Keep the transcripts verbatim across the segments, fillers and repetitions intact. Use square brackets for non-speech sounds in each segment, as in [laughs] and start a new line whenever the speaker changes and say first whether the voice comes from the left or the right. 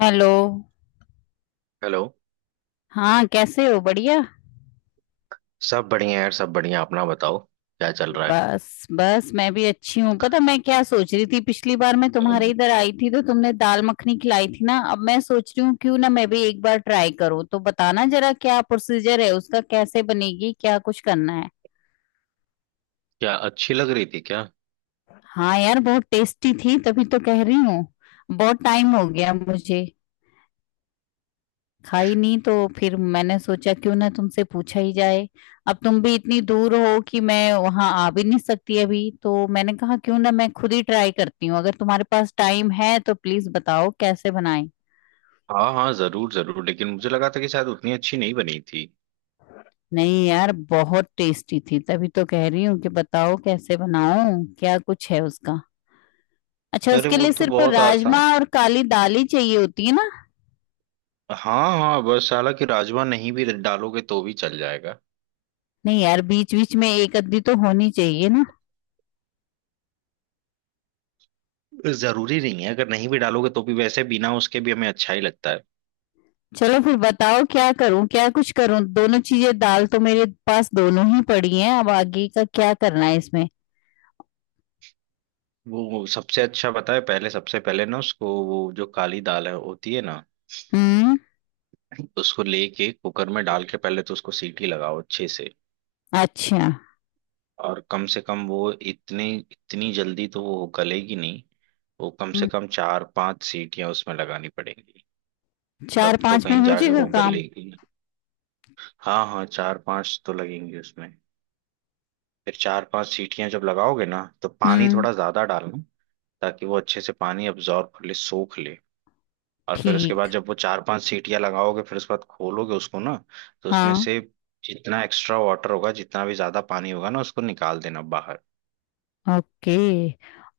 left: Hello.
right: Hello.
left: हाँ कैसे हो? बढ़िया।
right: सब बढ़िया यार, सब बढ़िया। अपना बताओ, क्या चल रहा है?
left: बस बस, मैं भी अच्छी हूँ। पता मैं क्या सोच रही थी, पिछली बार मैं तुम्हारे
right: हम्म।
left: इधर आई थी तो तुमने दाल मखनी खिलाई थी ना, अब मैं सोच रही हूँ क्यों ना मैं भी एक बार ट्राई करूँ। तो बताना जरा, क्या प्रोसीजर है उसका, कैसे बनेगी, क्या कुछ करना है।
right: क्या अच्छी लग रही थी क्या?
left: हाँ यार, बहुत टेस्टी थी, तभी तो कह रही हूँ। बहुत टाइम हो गया मुझे खाई नहीं, तो फिर मैंने सोचा क्यों ना तुमसे पूछा ही जाए। अब तुम भी इतनी दूर हो कि मैं वहां आ भी नहीं सकती अभी, तो मैंने कहा क्यों ना मैं खुद ही ट्राई करती हूँ। अगर तुम्हारे पास टाइम है तो प्लीज बताओ कैसे बनाएं।
right: हाँ हाँ, जरूर जरूर। लेकिन मुझे लगा था कि शायद उतनी अच्छी नहीं बनी थी।
left: नहीं यार, बहुत टेस्टी थी, तभी तो कह रही हूँ कि बताओ कैसे बनाऊं, क्या कुछ है उसका। अच्छा,
right: अरे
left: उसके
right: वो
left: लिए
right: तो
left: सिर्फ
right: बहुत
left: राजमा
right: आसान।
left: और काली दाल ही चाहिए होती है ना?
right: हाँ हाँ, बस हालांकि राजमा नहीं भी डालोगे तो भी चल जाएगा।
left: नहीं यार, बीच बीच में एक अद्धी तो होनी चाहिए ना।
right: जरूरी नहीं है, अगर नहीं भी डालोगे तो भी, वैसे बिना उसके भी हमें अच्छा ही लगता है।
left: चलो फिर बताओ क्या करूं, क्या कुछ करूं। दोनों चीजें दाल तो मेरे पास दोनों ही पड़ी हैं, अब आगे का क्या करना है इसमें।
right: वो सबसे अच्छा बताए पहले, सबसे पहले ना उसको, वो जो काली दाल है होती है ना,
left: हम्म।
right: उसको लेके कुकर में डाल के पहले तो उसको सीटी लगाओ अच्छे से।
left: अच्छा।
right: और कम से कम वो इतनी इतनी जल्दी तो वो गलेगी नहीं। वो कम से
left: हम्म,
right: कम चार पांच सीटियां उसमें लगानी पड़ेंगी।
left: चार
right: तब तो
left: पांच में
right: कहीं
left: हो
right: जाके
left: जाएगा
right: वो
left: काम?
right: गलेगी। हाँ हाँ, चार पांच तो लगेंगी उसमें। फिर चार पांच सीटियां जब लगाओगे ना, तो पानी
left: हम्म।
right: थोड़ा ज्यादा डालना ताकि वो अच्छे से पानी अब्जॉर्ब कर ले, सोख ले। और फिर उसके
left: ठीक।
right: बाद जब वो चार पांच सीटियां लगाओगे, फिर उसके बाद खोलोगे उसको ना, तो उसमें
left: हाँ।
right: से जितना एक्स्ट्रा वाटर होगा, जितना भी ज्यादा पानी होगा ना, उसको निकाल देना बाहर।
left: ओके।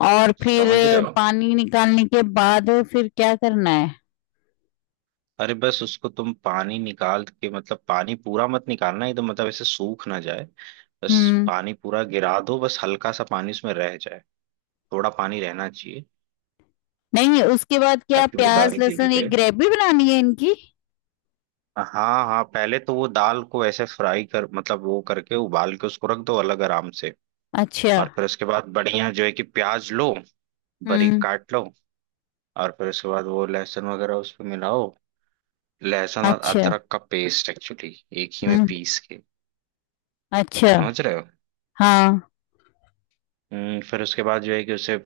left: और फिर
right: समझ रहे हो?
left: पानी निकालने के बाद फिर क्या करना है?
right: अरे बस उसको तुम पानी निकाल के, मतलब पानी पूरा मत निकालना एकदम, मतलब ऐसे सूख ना जाए बस।
left: हम्म।
right: पानी पूरा गिरा दो, बस हल्का सा पानी उसमें रह जाए। थोड़ा पानी रहना चाहिए
left: नहीं उसके बाद क्या,
right: ताकि वो दाल
left: प्याज
right: गीली
left: लहसुन एक
right: रहे।
left: ग्रेवी बनानी है इनकी?
right: हाँ हाँ, पहले तो वो दाल को ऐसे फ्राई कर, मतलब वो करके उबाल के उसको रख दो अलग आराम से।
left: अच्छा।
right: और फिर उसके बाद बढ़िया जो है कि प्याज लो, बारीक
left: हम्म।
right: काट लो। और फिर उसके बाद वो लहसुन वगैरह उसमें मिलाओ। लहसुन और
left: अच्छा।
right: अदरक का पेस्ट एक्चुअली, एक ही में
left: हम्म।
right: पीस के।
left: अच्छा।
right: समझ रहे हो?
left: हाँ।
right: हम्म, फिर उसके बाद जो है कि उसे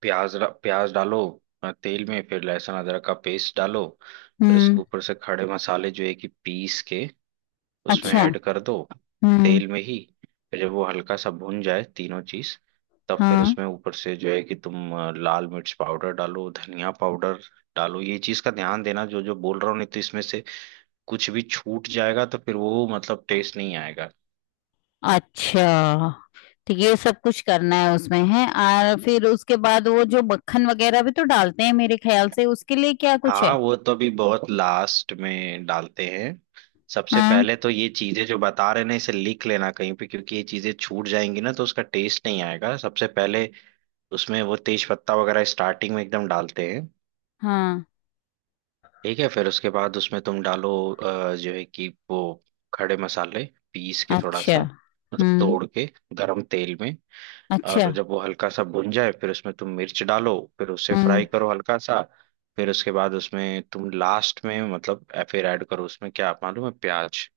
right: प्याज र- प्याज डालो, अ, तेल में, फिर लहसुन अदरक का पेस्ट डालो। फिर
left: हम्म।
right: इसके ऊपर से खड़े मसाले जो है कि पीस के उसमें
left: अच्छा।
right: ऐड कर दो,
left: हम्म।
right: तेल में ही। फिर जब वो हल्का सा भुन जाए तीनों चीज, तब फिर
left: हाँ।
right: उसमें ऊपर से जो है कि तुम अ, लाल मिर्च पाउडर डालो, धनिया पाउडर डालो। ये चीज का ध्यान देना जो जो बोल रहा हूँ, नहीं तो इसमें से कुछ भी छूट जाएगा तो फिर वो, मतलब टेस्ट नहीं आएगा।
left: अच्छा, तो ये सब कुछ करना है उसमें है। और फिर उसके बाद वो जो मक्खन वगैरह भी तो डालते हैं मेरे ख्याल से, उसके लिए क्या कुछ
right: हाँ
left: है?
right: वो तो अभी बहुत लास्ट में डालते हैं। सबसे
left: हाँ
right: पहले तो ये चीजें जो बता रहे हैं ना, इसे लिख लेना कहीं पे, क्योंकि ये चीजें छूट जाएंगी ना तो उसका टेस्ट नहीं आएगा। सबसे पहले उसमें वो तेज पत्ता वगैरह स्टार्टिंग में एकदम डालते हैं।
left: हाँ।
right: ठीक है? फिर उसके बाद उसमें तुम डालो अ, जो है कि वो खड़े मसाले, पीस के थोड़ा
left: अच्छा।
right: सा, मतलब
left: हम्म।
right: तोड़ के, गरम तेल में।
left: अच्छा।
right: और जब वो हल्का सा भुन जाए, फिर उसमें तुम मिर्च डालो, फिर उसे
left: हम्म।
right: फ्राई करो हल्का सा। फिर उसके बाद उसमें तुम लास्ट में, मतलब अ, फिर ऐड करो उसमें, क्या मालूम है, प्याज।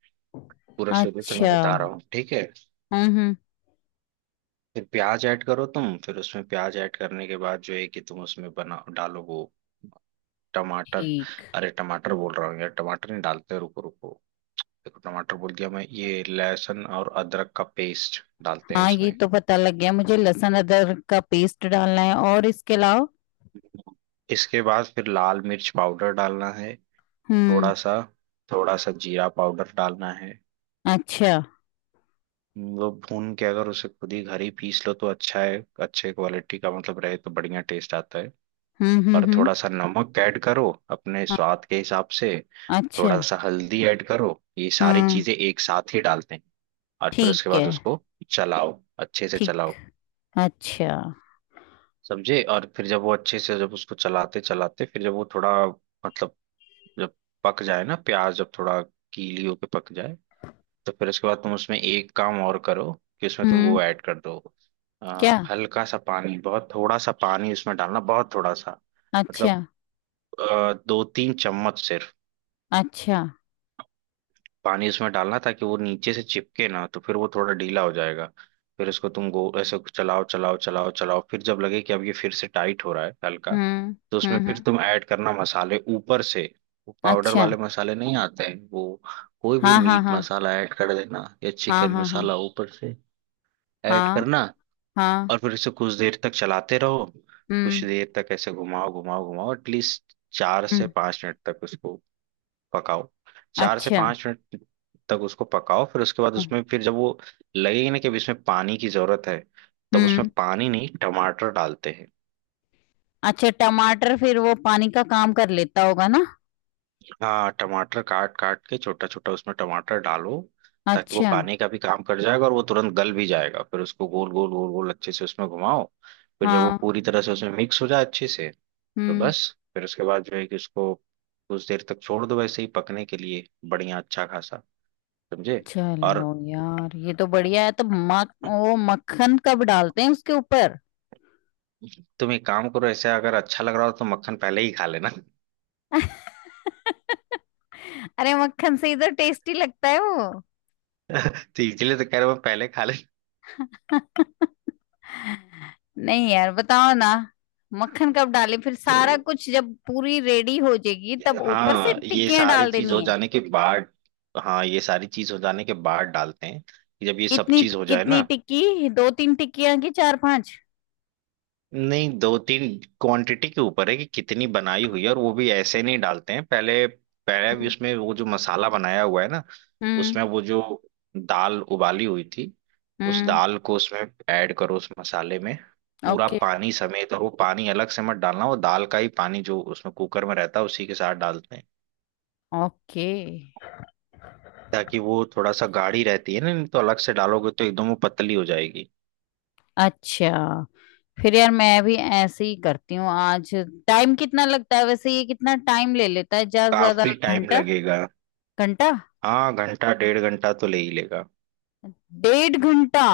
right: पूरा शुरू से मैं
left: अच्छा।
right: बता रहा हूँ, ठीक है?
left: हम्म। हम्म,
right: फिर प्याज ऐड करो तुम। फिर उसमें प्याज ऐड करने के बाद जो है कि तुम उसमें बना डालो वो टमाटर।
left: ठीक।
right: अरे टमाटर बोल रहा हूँ यार, टमाटर नहीं डालते, रुको रुको। देखो टमाटर बोल दिया मैं, ये लहसुन और अदरक का पेस्ट डालते हैं
left: हाँ ये
right: उसमें।
left: तो पता लग गया मुझे लहसुन अदरक का पेस्ट डालना है, और इसके अलावा?
right: इसके बाद फिर लाल मिर्च पाउडर डालना है,
left: हम्म।
right: थोड़ा सा। थोड़ा सा जीरा पाउडर डालना है।
left: अच्छा।
right: वो भून के, अगर उसे खुद ही घर ही पीस लो तो अच्छा है, अच्छे क्वालिटी का मतलब रहे तो बढ़िया टेस्ट आता है।
left: हम्म हम्म
right: और
left: हम्म।
right: थोड़ा सा नमक ऐड करो अपने
left: हाँ,
right: स्वाद के हिसाब से।
left: अच्छा।
right: थोड़ा सा हल्दी ऐड करो। ये सारी
left: हम्म।
right: चीजें एक साथ ही डालते हैं। और फिर उसके
left: ठीक
right: बाद
left: है।
right: उसको चलाओ, अच्छे से
left: ठीक।
right: चलाओ।
left: अच्छा।
right: समझे? और फिर जब वो अच्छे से, जब उसको चलाते चलाते, फिर जब वो थोड़ा, मतलब जब पक जाए ना प्याज, जब थोड़ा गीली होके पक जाए, तो फिर उसके बाद तुम उसमें एक काम और करो कि उसमें तुम
left: हम्म।
right: वो ऐड कर दो
left: क्या?
right: अ, हल्का सा पानी, बहुत थोड़ा सा पानी उसमें डालना, बहुत थोड़ा सा,
left: अच्छा।
right: मतलब अ, दो तीन चम्मच सिर्फ
left: अच्छा।
right: पानी उसमें डालना ताकि वो नीचे से चिपके ना, तो फिर वो थोड़ा ढीला हो जाएगा। फिर उसको तुम गो ऐसे चलाओ चलाओ चलाओ चलाओ। फिर जब लगे कि अब ये फिर से टाइट हो रहा है हल्का,
left: हुँ।
right: तो उसमें
left: हुँ,
right: फिर
left: हुँ।
right: तुम ऐड करना मसाले ऊपर से। वो पाउडर
left: अच्छा।
right: वाले मसाले नहीं आते हैं वो, कोई भी
left: हाँ, हाँ,
right: मीट
left: हाँ।
right: मसाला ऐड कर देना, या
left: हाँ,
right: चिकन
left: हाँ, हाँ।
right: मसाला ऊपर से ऐड
left: हाँ,
right: करना।
left: हाँ।
right: और फिर इसे कुछ देर तक चलाते रहो, कुछ
left: हुँ,
right: देर तक ऐसे घुमाओ घुमाओ घुमाओ, एटलीस्ट चार
left: हुँ।
right: से पांच मिनट तक उसको पकाओ। चार से
left: अच्छा।
right: पांच मिनट तक उसको पकाओ। फिर उसके बाद
left: हुँ,
right: उसमें फिर जब वो लगेगी ना कि अब इसमें पानी की जरूरत है, तब
left: हुँ।
right: उसमें पानी नहीं टमाटर डालते हैं।
left: अच्छा, टमाटर फिर वो पानी का काम कर लेता होगा ना?
right: हाँ टमाटर काट काट के छोटा छोटा उसमें टमाटर डालो, ताकि वो
left: अच्छा।
right: पानी का भी काम कर जाएगा और वो तुरंत गल भी जाएगा। फिर उसको गोल गोल गोल गोल अच्छे से उसमें घुमाओ। फिर जब वो
left: हाँ।
right: पूरी तरह से उसमें मिक्स हो जाए अच्छे से, तो
left: हुँ।
right: बस। फिर उसके बाद जो है कि उसको कुछ देर तक छोड़ दो वैसे ही पकने के लिए, बढ़िया अच्छा खासा। समझे?
left: चलो
right: और
left: यार, ये तो बढ़िया है। तो मक वो मक्खन कब डालते हैं उसके ऊपर?
right: तुम एक काम करो, ऐसे अगर अच्छा लग रहा हो तो मक्खन पहले ही खा लेना।
left: [laughs] अरे मक्खन से ही तो टेस्टी लगता है वो।
right: [laughs] तो इसलिए तो कह रहा हूँ पहले खा ले।
left: नहीं यार बताओ ना, मक्खन कब डाले? फिर
right: तो
left: सारा कुछ जब पूरी रेडी हो जाएगी तब ऊपर से
right: हाँ, ये
left: टिक्कियां
right: सारी
left: डाल
right: चीज
left: देनी
right: हो
left: है?
right: जाने के बाद, हाँ ये सारी चीज हो जाने के बाद डालते हैं, कि जब ये सब
left: कितनी,
right: चीज हो जाए
left: कितनी
right: ना।
left: टिक्की, दो तीन टिक्कियां की चार पांच?
right: नहीं दो तीन, क्वांटिटी के ऊपर है कि कितनी बनाई हुई है। और वो भी ऐसे नहीं डालते हैं, पहले पहले भी
left: हम्म
right: उसमें वो जो मसाला बनाया हुआ है ना,
left: हम्म
right: उसमें वो जो दाल उबाली हुई थी, उस
left: हम्म,
right: दाल को उसमें ऐड करो, उस मसाले में, पूरा
left: ओके।
right: पानी समेत। और वो पानी अलग से मत डालना, वो दाल का ही पानी जो उसमें कुकर में रहता है, उसी के साथ डालते हैं
left: ओके।
right: ताकि वो थोड़ा सा गाढ़ी रहती है ना, नहीं तो अलग से डालोगे तो एकदम वो पतली हो जाएगी।
left: अच्छा। फिर यार मैं भी ऐसे ही करती हूँ आज। टाइम कितना लगता है वैसे, ये कितना टाइम ले लेता है, ज्यादा से ज्यादा
right: काफी टाइम
left: घंटा?
right: लगेगा।
left: घंटा?
right: हाँ घंटा डेढ़ घंटा तो ले ही लेगा।
left: डेढ़ घंटा?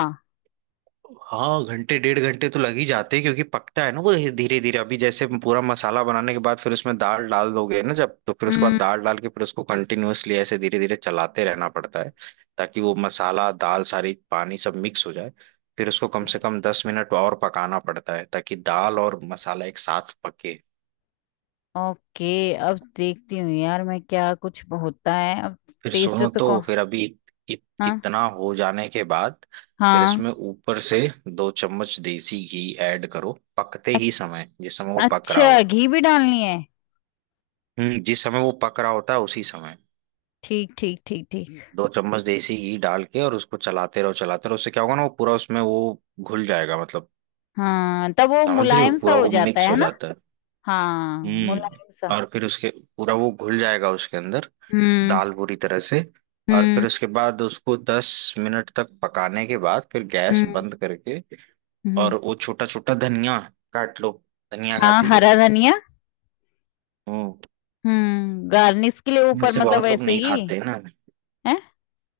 right: हाँ घंटे डेढ़ घंटे तो लग ही जाते हैं, क्योंकि पकता है ना वो धीरे धीरे। अभी जैसे पूरा मसाला बनाने के बाद फिर उसमें दाल डाल दोगे ना जब, तो फिर उसके बाद
left: हम्म।
right: दाल डाल के फिर उसको कंटिन्यूअसली ऐसे धीरे धीरे चलाते रहना पड़ता है, ताकि वो मसाला दाल सारी पानी सब मिक्स हो जाए। फिर उसको कम से कम दस मिनट और पकाना पड़ता है ताकि दाल और मसाला एक साथ पके।
left: ओके, अब देखती हूँ यार मैं क्या कुछ होता है अब।
right: फिर
left: टेस्ट
right: सुनो
left: तो को
right: तो, फिर अभी इत,
left: हाँ,
right: इतना हो जाने के बाद फिर
left: हाँ।
right: इसमें ऊपर से दो चम्मच देसी घी ऐड करो पकते
left: अ-
right: ही समय, जिस समय वो पक रहा
left: अच्छा,
right: हो।
left: घी भी डालनी है?
right: हम्म जिस समय वो पक रहा होता है उसी समय
left: ठीक ठीक ठीक ठीक।
right: दो चम्मच देसी घी डाल के, और उसको चलाते रहो चलाते रहो। उससे क्या होगा ना, वो पूरा उसमें वो घुल जाएगा मतलब।
left: हाँ तब वो
right: समझ रही हो?
left: मुलायम सा
right: पूरा
left: हो
right: वो
left: जाता
right: मिक्स
left: है
right: हो
left: ना।
right: जाता है।
left: हाँ। मुलायम सा।
right: हम्म और फिर उसके, पूरा वो घुल जाएगा उसके अंदर,
left: हम्म।
right: दाल पूरी तरह से। और
left: हम्म।
right: फिर उसके बाद उसको दस मिनट तक पकाने के बाद फिर गैस
left: हम्म।
right: बंद करके,
left: हम्म।
right: और वो छोटा छोटा धनिया काट लो। धनिया
left: हाँ,
right: खाती हो?
left: हरा धनिया।
right: हम्म
left: हम्म, गार्निश के लिए ऊपर,
right: वैसे
left: मतलब
right: बहुत लोग
left: वैसे
right: नहीं
left: ही
right: खाते ना।
left: है?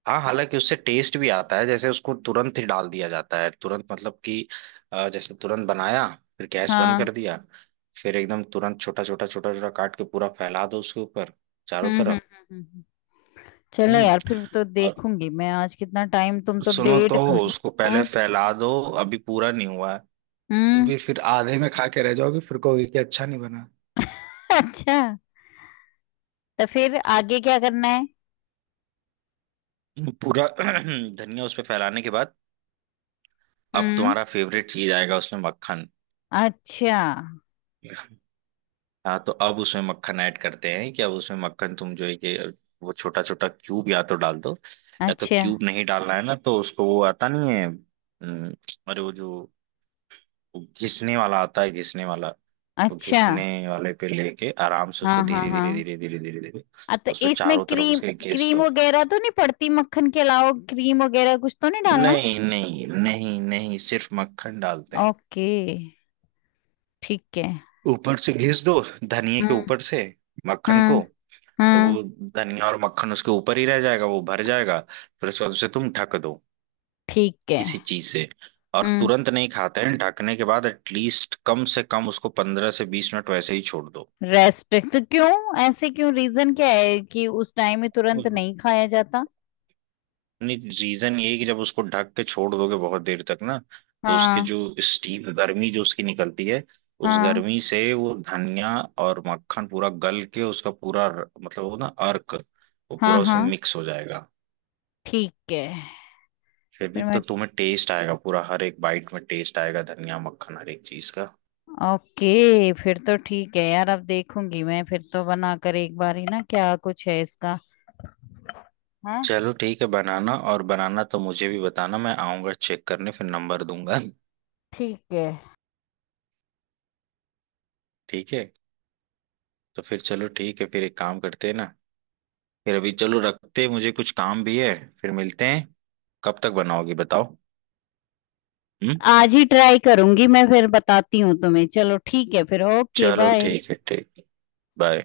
right: हाँ हालांकि उससे टेस्ट भी आता है, जैसे उसको तुरंत ही डाल दिया जाता है, तुरंत मतलब कि अ, जैसे तुरंत बनाया, फिर गैस बंद
left: हाँ।
right: कर दिया, फिर एकदम तुरंत छोटा छोटा छोटा छोटा काट के पूरा फैला दो उसके ऊपर, चारों
left: हम्म हम्म हम्म।
right: तरफ।
left: हम्म। हम्म। चलो
right: हम्म
left: यार फिर तो
right: और
left: देखूंगी मैं आज कितना टाइम, तुम तो
right: सुनो
left: डेढ़
right: तो,
left: घंटा।
right: उसको पहले
left: हाँ,
right: फैला दो, अभी पूरा नहीं हुआ है।
left: हम्म।
right: अभी फिर आधे में खा के रह जाओगे, फिर कहोगे कि अच्छा नहीं बना।
left: [laughs] अच्छा, तो फिर आगे क्या करना है?
right: पूरा [clears throat] धनिया उस पे फैलाने के बाद, अब
left: हम्म।
right: तुम्हारा फेवरेट चीज आएगा उसमें, मक्खन।
left: अच्छा।
right: हाँ तो अब उसमें मक्खन ऐड करते हैं, कि अब उसमें मक्खन तुम जो है कि वो छोटा छोटा क्यूब या तो डाल दो, या तो
left: अच्छा।
right: क्यूब नहीं डालना है ना तो उसको वो आता नहीं है। हम्म, अरे वो जो, वो घिसने वाला आता है, घिसने वाला, वो
left: अच्छा।
right: घिसने वाले पे लेके आराम से
left: हाँ
right: उसको
left: हाँ
right: धीरे
left: हाँ,
right: धीरे धीरे धीरे धीरे धीरे
left: आ, तो
right: उस पे
left: इसमें
right: चारों तरफ
left: क्रीम,
right: उसके घिस
left: क्रीम
right: दो।
left: वगैरह तो नहीं पड़ती? मक्खन के अलावा क्रीम वगैरह कुछ तो नहीं डालना?
right: नहीं नहीं नहीं नहीं, सिर्फ मक्खन डालते हैं।
left: ओके। ठीक है।
right: ऊपर से घिस दो धनिए के
left: हम्म।
right: ऊपर से, मक्खन को।
left: हम्म। हम्म।
right: वो धनिया और मक्खन उसके ऊपर ही रह जाएगा, वो भर जाएगा। फिर उसके बाद उसे तुम ढक दो
left: ठीक है।
right: किसी चीज से। और
left: हम्म,
right: तुरंत नहीं खाते हैं, ढकने के बाद एटलीस्ट कम से कम उसको पंद्रह से बीस मिनट वैसे ही छोड़ दो।
left: रेस्ट तो क्यों, ऐसे क्यों, रीजन क्या है कि उस टाइम में तुरंत नहीं खाया जाता?
right: रीजन ये है कि जब उसको ढक के छोड़ दोगे बहुत देर तक ना, तो उसके
left: हाँ।
right: जो स्टीम, गर्मी जो उसकी निकलती है, उस
left: हाँ
right: गर्मी से वो धनिया और मक्खन पूरा गल के उसका पूरा र- मतलब वो ना अर्क, वो
left: हाँ।
right: पूरा उसमें
left: हाँ
right: मिक्स हो जाएगा।
left: ठीक है।
right: फिर भी
left: फिर
right: तो
left: मैं
right: तुम्हें टेस्ट आएगा पूरा, हर एक बाइट में टेस्ट आएगा, धनिया मक्खन हर एक चीज का।
left: ओके फिर तो ठीक है यार, अब देखूंगी मैं फिर तो बनाकर एक बार ही ना, क्या कुछ है इसका। हाँ।
right: चलो ठीक है, बनाना। और बनाना तो मुझे भी बताना, मैं आऊंगा चेक करने, फिर नंबर दूंगा।
left: ठीक है,
right: ठीक है? तो फिर चलो ठीक है, फिर एक काम करते हैं ना। फिर अभी चलो रखते हैं, मुझे कुछ काम भी है। फिर मिलते हैं। कब तक बनाओगी बताओ? हम्म
left: आज ही ट्राई करूंगी मैं, फिर बताती हूँ तुम्हें। चलो ठीक है फिर, ओके,
right: चलो
left: बाय।
right: ठीक है, ठीक। बाय।